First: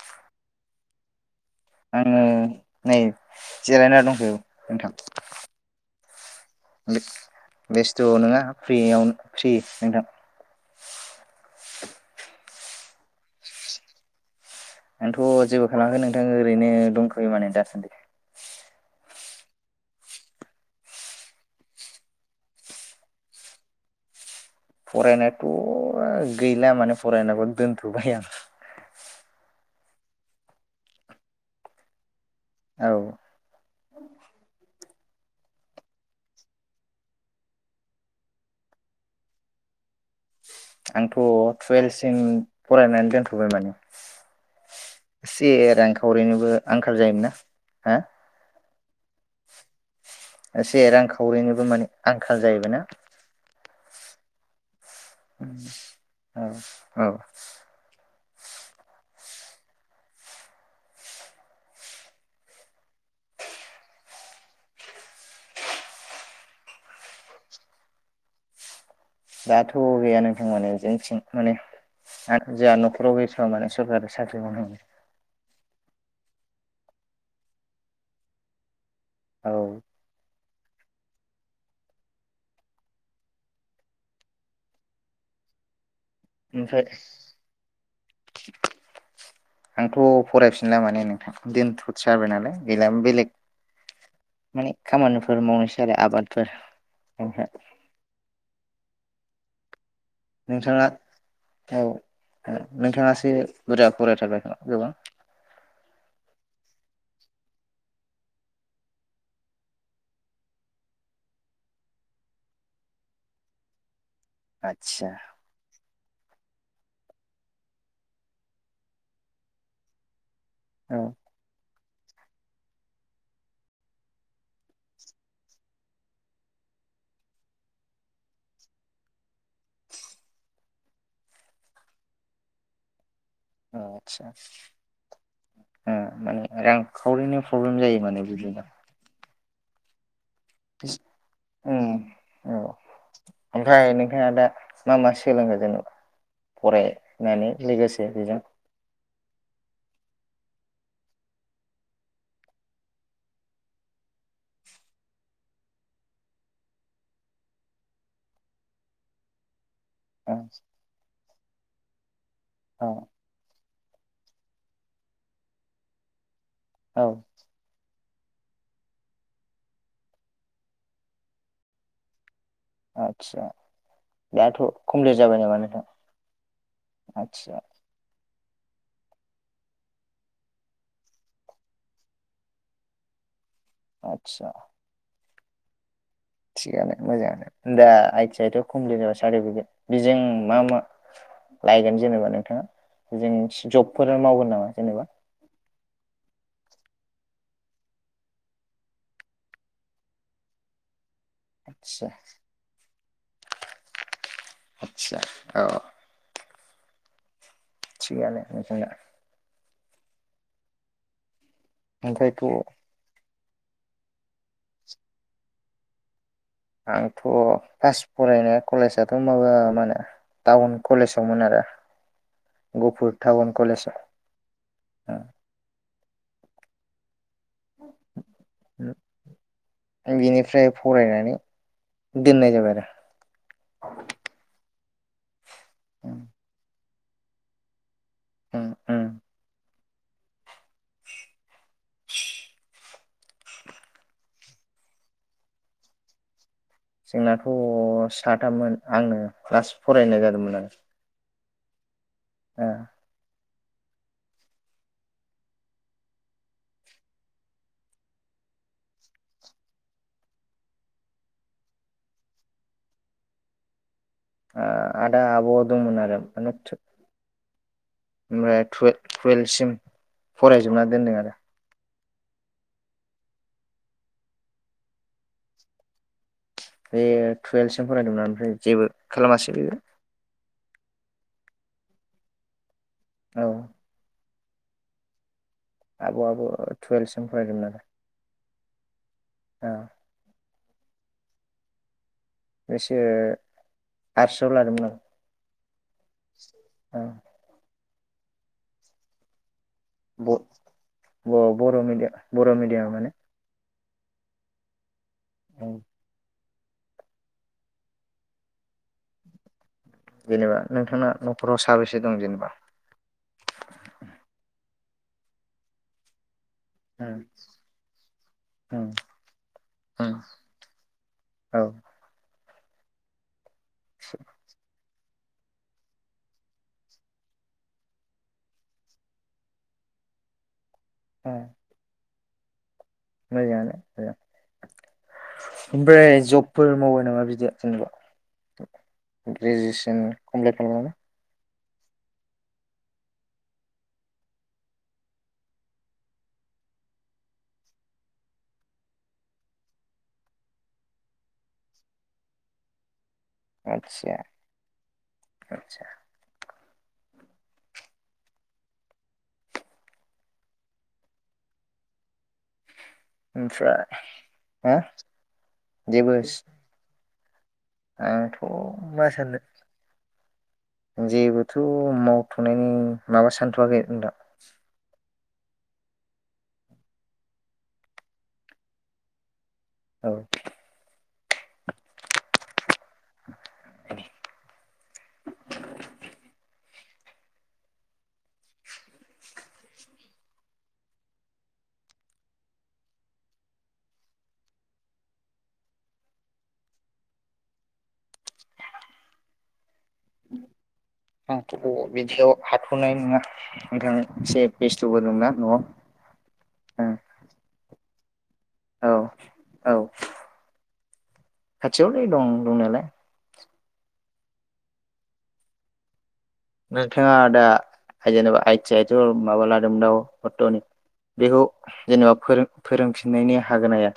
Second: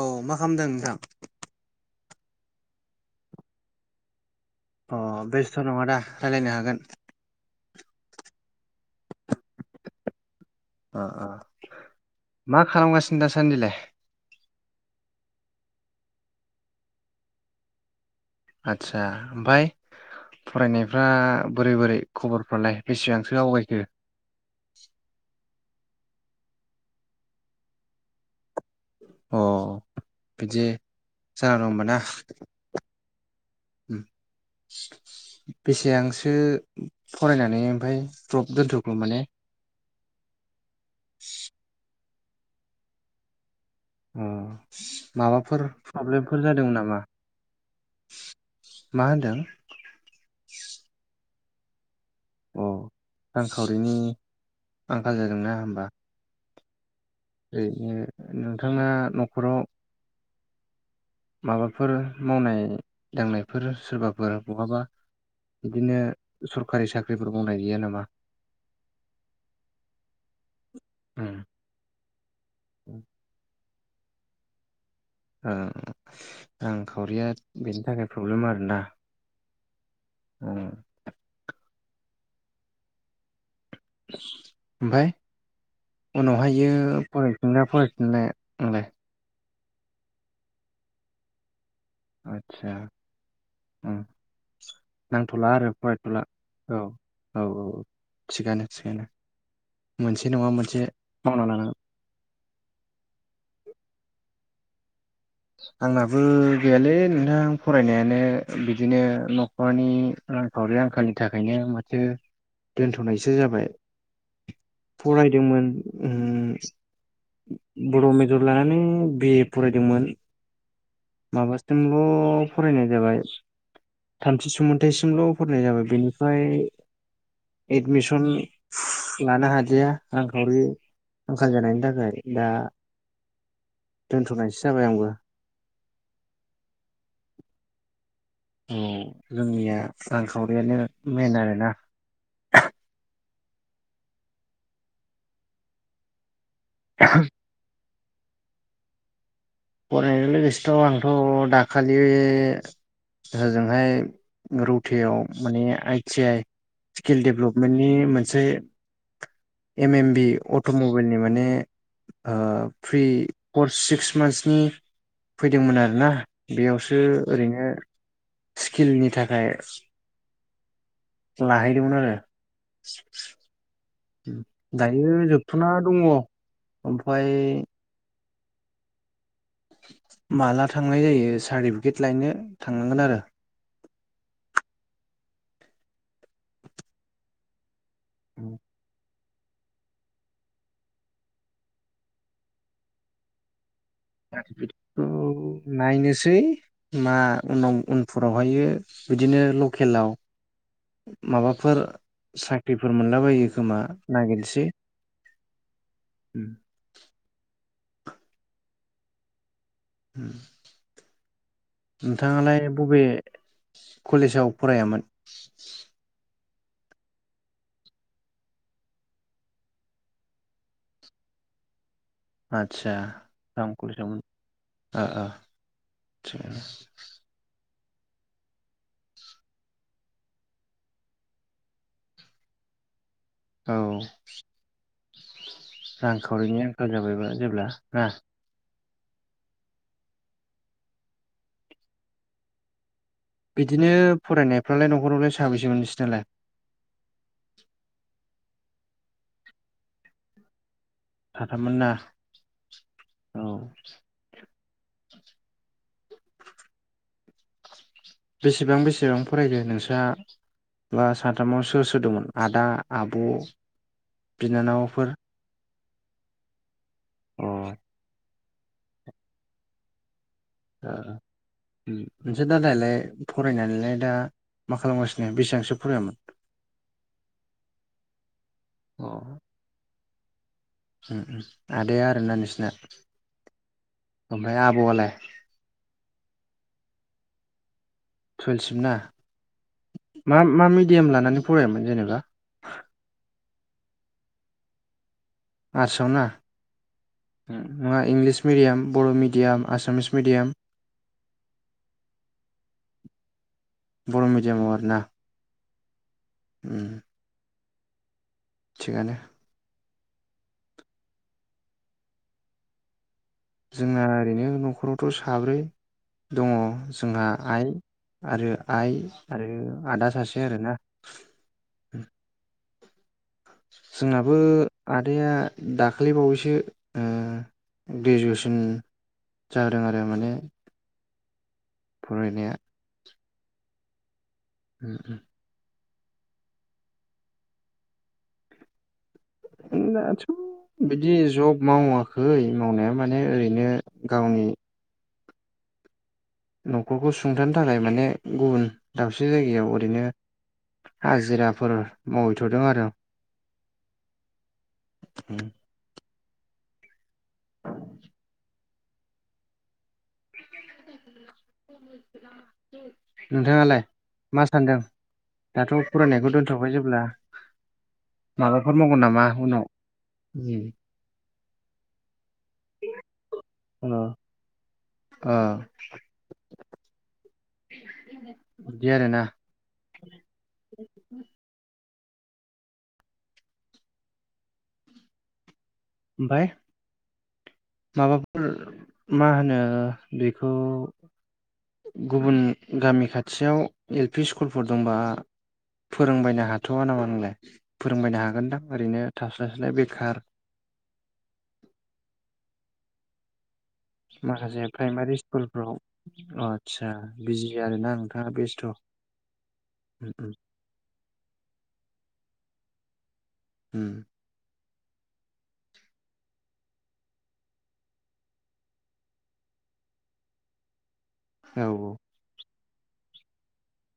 औ मा खालामदों नोंथां। आङो नै जिरायना दङो। अ बेस्थ नङा दा। रायलायनो हागोन। बेस्थ नङा फ्रियाव फ्रि नोंथां। मा खालामगासिनो दासान्दिलाय। आोंथ जेबो खालामाखै नोंथां ओरैनो दंथयो माने दासान्दि। आदसा ओमाय फरायनायफ्रा बोरै बोरै खबरफ्रालाय बेसेबांसो आवगायखो। फरायनायाथ गैला माने फरायनायाबो दोनथबाय आं। अ बिदि जान दं होनबा ना। औ‌। बेसेबांसो फरायनानै ओमफ्राय द्रप दोन्थग माने आंथ टुवेल। जों फरायनानै दोनथबाय माने। अ एसे माबाफोर प्रब्लेमफोर रांखावरिनिबो जादोंमोन आंखाल नामा। जायोमोनना हा मा होनदों। [unintelligible] आंखाल जायोबा ना। खावरिनि। आंखाल जादोंना होमबा। अ औ। ओ उम नोंथांङा न' खराव। माबाफोर मावनाय दांनायफोर सोरबाफोर बहाबा बिदिनो सरखारि साख्रिफोर मावनाय गैया नामा। दाथ गैया नोंथां माने जोंथिं उम माने आ जोंहा न' ओ खराव [unintelligible] माने। सरारि साख्रि मावनाय। ओं रांखावरिया बेनि थाखाय प्रब्लेम आरोना। औ। ओम। ओमफाय। उनाव हायो ओमफ्राय फरायफिनगोनना फरायफिनला नोंलाय। आंथ फरायफिनला माने नोंथां दोनथ जाबाय नालाय आदसा गैला बेलेग उम माने खामानिफोर नांथ'ला मावनोसै आरो फरायथ'ला आबादफोर [unintelligible] सोना। नोंथाङा औ नोंथाङासो बुरजा फरायथारबाय खोमा। गोबां। आंहाबो गैयालै नोंथां फरायनायानो बिदिनो न'खरनि रांखावरि आंखालनि थाखायनो माथो दोनथनायसो जाबाय। आदसा फरायदोंमोन ओम। बर' मेजर लानानै बि ए फरायदोंमोन। औ थोंल फरायनाय जाबाय थामथि सुमैन्थाइसिमल फरायनाय जाबाय बेनिफ्राय एडमिसन लानो हादिया रांखावरि आंखाल जानायनि थाखाय दा ओ आतसा दोनथ'नायसो जाबाय आंबो ओ माने रांखावरिनि प्रब्लेम जायो माने। बिदिनो औ लोङैआ रांखावरियानो मेन आरोना। उम औ ओमफ्राय नोंथाङा दा मा मा सोलोंङो जेनोबा फरायनानै लोगोसे बेजों फरायनायजों लोगोसेथ' आंथ' दाखालि ओजोंहाय रौतायाव माने आइटि आइ स्किल दडेभेलपमेन्टनि मोनसे एम एम बि औ अट' मबाइलनि माने ओ औ फ्रि कर सिक्स मन्थ्स नि फैदोंमोन आरो ना बेयावसो औ ओरैनो स्किलनि थाखाय लाहैदोंमोन आरो। आदसा दाथ' दायो कमप्लिट जाबाय नामा जोबथना नोंथां दङ' ओमफाय आदसा माला थांनाय जायो सार्टिफिकेट लायनो थांनांगोन आरो। आतसा थिगानो मोजाङानो दा आइ टि आइ ट कमप्लिट सार्टिफिकेट बेजों मा मा लायगोन जेनेबा नोंथाङा बेजों खौ नायनोसै मा उनाव उनफोरावहायो बिदिनो लकेलाव माबाफोर आदसा साख्रिफोर मोनलाबायो खोमा नागिरसै। [inaudible] आदसा औ थिगानो नोथांना। उम ओमफ्रायथ' नोंथाङालाय बबे कलेजाव फरायामोन आंथ फार्स्ट फरायनाय कलेज‌ आथ माबा मा होनो टाउन कलेजावमोन आरो आतसा टाउन कलेजाव ओ ओ आथसा बिनिफ्राय फरायनानै दोननाय जाबाय आरो। औ उम रांखावरिनि आंखाल जाबायबा जेब्ला ना? उम उम [unintelligible] बिदिनो फरायनायफ्रालाय न'खरावलाय साबेसेमोन नोंसिनालाय? जोंनाथ' साथाममोन आंनो क्लास फरायनाय जादोंमोन आरो। साथाममोन ना? ओ औ बेसेबां बेसेबां फरायदो नोंसा बा साथामाव सोर सोर दंमोन आदा आब'? आ बिनानावफोर आदा आब' दंमोन आरो माने अ ओमफाय टुवे-टुवेल्भसिम फरायजोबना दोनदों आरो। नोंसा दादायालाय फरायनानैलाय दा मा खालामगासिनो बेसिबांसो फरायामोन? बे टुवेल्भसिम फरायदोंमोन ओमफ्राय जेबो अ खालामासै बेयो। उम आदाया आरोना नोंसिना? औ आमफाय आब'आलाय? आब'आबो टुवेल्भसिम फरायदोंमोन आरो। टुवेलसिम ना? मा मामि एम लानानै फरायामोन जेनेबा? बेसो आरसाआव लादोंमोन आं आरसआव ना? नङा इंलिस मिडियाम बर' मिडियाम आसामिस मिडियाम ब बर' मिडिया बर' मिडियामानो। बर' मिडियामाव आरो ना? उम थिगानो। जेनेबा नोंथांना न'खराव साबेसे दं जेनेबा? जोंना ओरैनो न'खरावथ' साब्रै। दङ जोंहा आइ आरो आइ आरो आदा सासे आरोना। औ जोंनाबो आदाया दाखालि बावैसो उम ग्रेजुवेसन जादों आरो माने। उह फरायनाया मोजांआनो [unintelligible] ओमफ्राय जबफोर मावो नामा बिदि जेनबा? ग्रेजुवेसन दाथ' कमप्लिट खालामनानै बिदि जब मावाखै मावनाया माने ओरैनो गावनि नखरखौ सुंथानो थाखाय माने गुबुन दाबसे जायगायाव ओरैनो हाजिराफोर मावहैथदों आरो आं आदचा आदचा [inaudible] [inaudible] ओमफ्राय नोंथाङालाय मा हो सानदों दाथ जेबो फरायनायखौ दोनथबाय जेब्ला आंथ' माबाफोर मावगोन मा नामा साननो उनाव [unintelligible] थनायनि माबा सानथवाखै आं दा उह [inaudible] बिदि आरो ना औ [inaudible] [inaudible] ओमफाय माबाफोर मा होनो बेखौ गुबुन गामि खाथियाव एल पि स्कुल फोर दंबा फोरोंबायनो हाथवा नामा नोंलाय फोरोंबायनो हागोनदां ओरैनो थास्लाय स्लाय बेखार आंथ बिदियाव हाथनाय नङा नोंथां एसे माखासे बेस्थ'बो प्राइमारि दंना न'आव स्कुलफ्राव आस्सा बिजि आरोना नोंथा आ बेस्त औ औ उम उम खाथियावलाय दं दंनायालाय उम नोंथाङा दा जेनेबा आइ टि आइ थ माबा लादोंमोन दा हतनि बेखौ औ औ जेनेबा फोरों फोरोंफिननायनि हागोन ना हाया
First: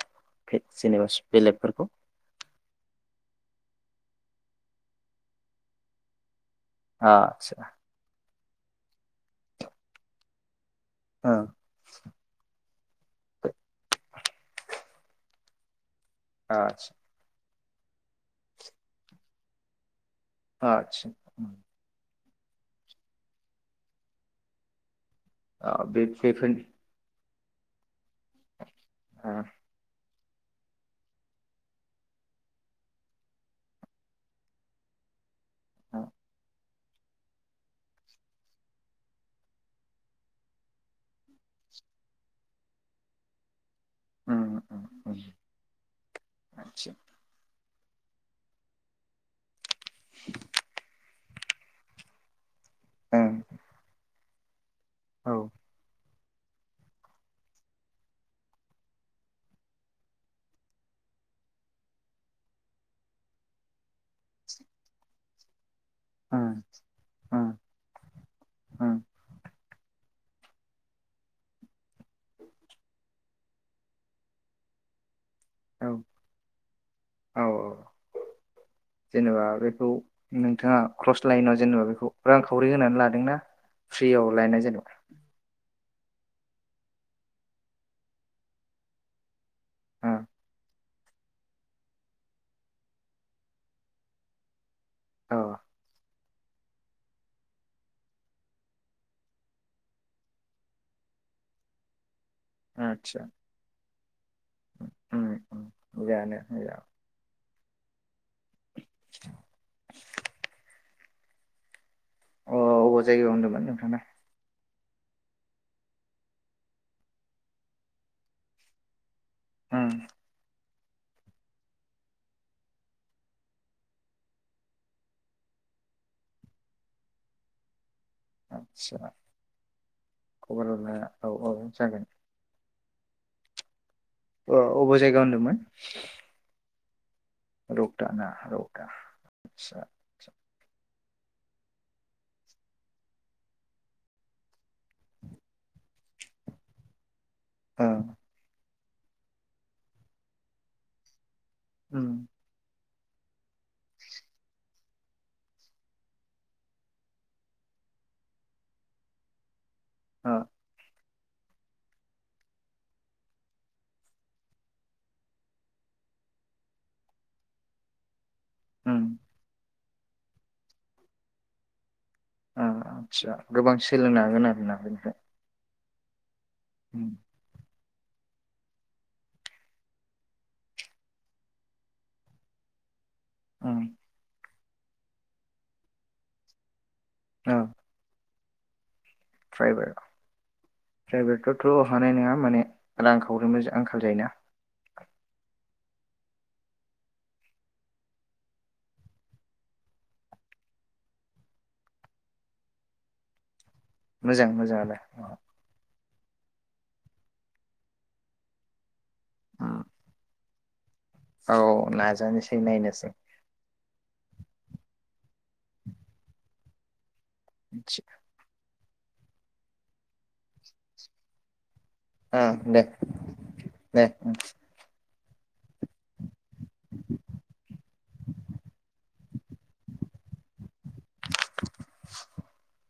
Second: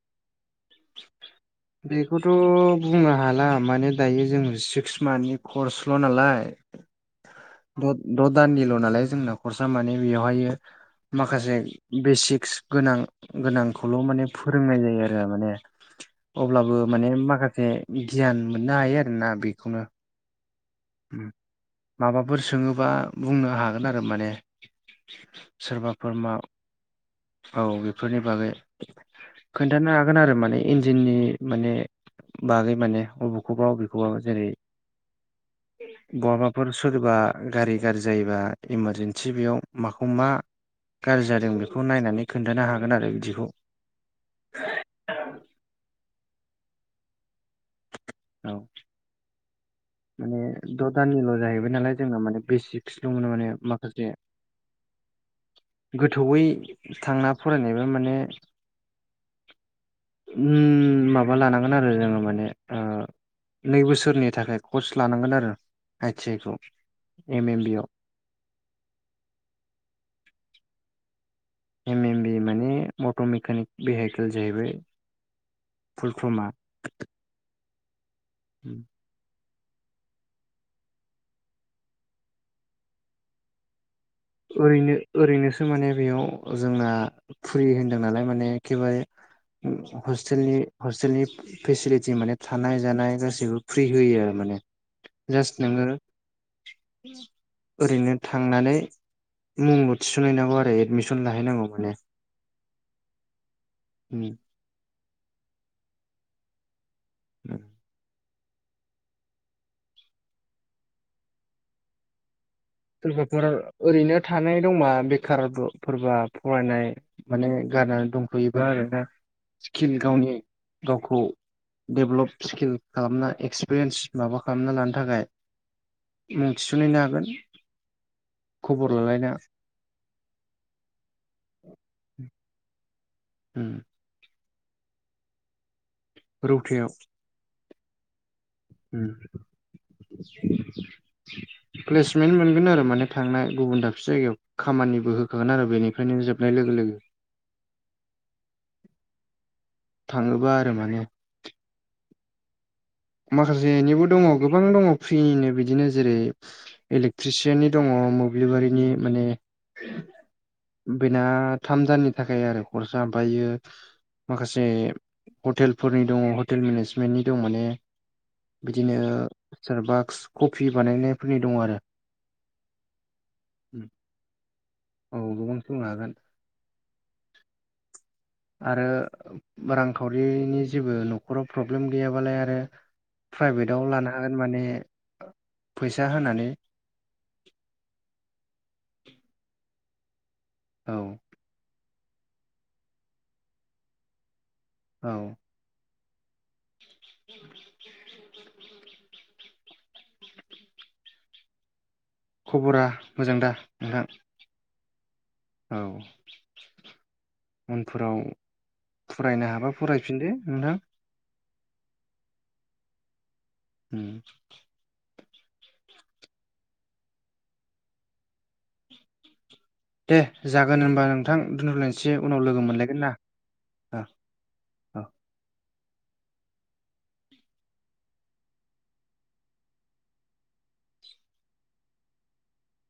जेनेबा बेलेगफोरखौ बेखौथ बुंनो हाला माने दायो जों सिक्स मान्थनि कर्सल नालाय आ द द द दाननिल नालाय जोंना खरसा माने बेवहायो माखासे आदसा बेसिक्स गोनां गोनांखौल माने फोरोंनाय जायो आरो माने अब्लाबो माने माखासे बे गियान मोननो हायो आरोना बेखौनो आतसा फोर सोङोबा बुंनो हागोन आरो माने आ बे सोरबाफोर मा फे फोरनि औ बेफोरनि बागै खोनथानो हागो गोन आरो माने इन्जिननि माने बागै माने अबेखौबा अबेखौबा जेरै [unintelligible] बेफोर सोरबा गारि गाज्रि जायोबा इमारजेन्सि बेयाव माखौ मा गाज्रि जादों बे बेखौ नायनानै खोन्थानो हागोन आरो बिदिखौ उम उम उम [unintelligible] [unintelligible] औ माने द दानिल जाहैबाय नालाय जोंना माने बेसिक्स दं ओं माने माखासे औ गोथौयै थांना फरायनायबा माने उम माबा लानांगोन आरो जोङो माने ओ नै बोसोरनि थाखाय कर्स लानांगोन आरो आइ थिं आइखौ ओं एम ओं ए बियाव। ओं एम एम बि माने मट मेकानिक भेहिकेल जाहैबाय। औ फुल फ्रम आ। औ जेनेबा बेखौ नोंथाङा क्रस लाइनआव जेनेबा बेखौ रांखावरि होनानै लादोंना। फ्रियाव लायनाय जेनेबा ओरैनो ओरैनोसो माने बेयाव जोंना फ्रि होनदों नालाय माने एखेबारे ओ हस्टेलनि हस्टेलनि फेसिलिटि माने थानाय जानाय गासैबो फ्रि होयो आरो माने औ जास नोङो ओरैनो थांनानै मुंल थिसनहैनांगौ आरो एदमिसन लाहैनांगौ माने आतसा जानो अ अबाव जायगायाव दलफोर होनदोंमोन नोंथांना ओरैनो थानाय दंबा बेखार फोरबा फरायनाय माने गारनानै दंथयोबा आरोना उम सिकिल गावनि गावखौ डेभ्लप स्किल खालामना एक्सपिरियेन्स माबा खालामना लानो थाखाय मुं थिसनहैनो हागोन खबर लालायना खबरल औ औ जागोन उम अ अबे जायगा होनदोंमोन रौथायाव रौथा ना रौता उ आदसा आदसा प्लेसमेन्ट मोनगोन आरो माने थांनाय गुबुन दाबसे जायगायाव खामानिबो होखागोन आरो बेनिफ्रायनो जोबनाय लोगो लोगो। ओ थाङोबा आरो माने। उ माखासेनिबो दङ गोबां दङ फ्रिनिनो बिदिनो जेरै इलेक्ट्रिसियाननि दङ मोब्लिबारिनि माने ओ बेना थामदाननि थाखाय आरो कर्सा ओमफायो माखासे हटेलफोरनि दङ हटेल मेनेजमेन्टनि दं माने बिदिनो उम सार बाक्स कफि बानायनायफोरनि दं आरो। आस्सा गोबां सोलोंनो हागोन आरोना। स दुं हागोन। उ आरो रांखावरिनि जेबो नखराव प्रब्लेम गैयाबालाय आरो। ओम प्राइभेटाव लानो हागोन माने फैसा होनानै। औ [inaudible] बायबाय। औ फ्रायभेत फ्रावथ हानाय नङा माने रां खावरिनिबो आंखाल जायोना। औ। [inaudible] खबरा मोजां दा? नोंथां मोजां मोजाङालाय। अ औ उनफोराव फरायनो हाबा फरायफिनदो नोंथां। औ नाजानोसै नायनोसै। ओम। [inaudible] दे जागोन होनबा नोंथां दोनथलायनोसै। उनाव लोगो ओं दे मोनलायगोन ना औ दे ओं। औ [inaudible]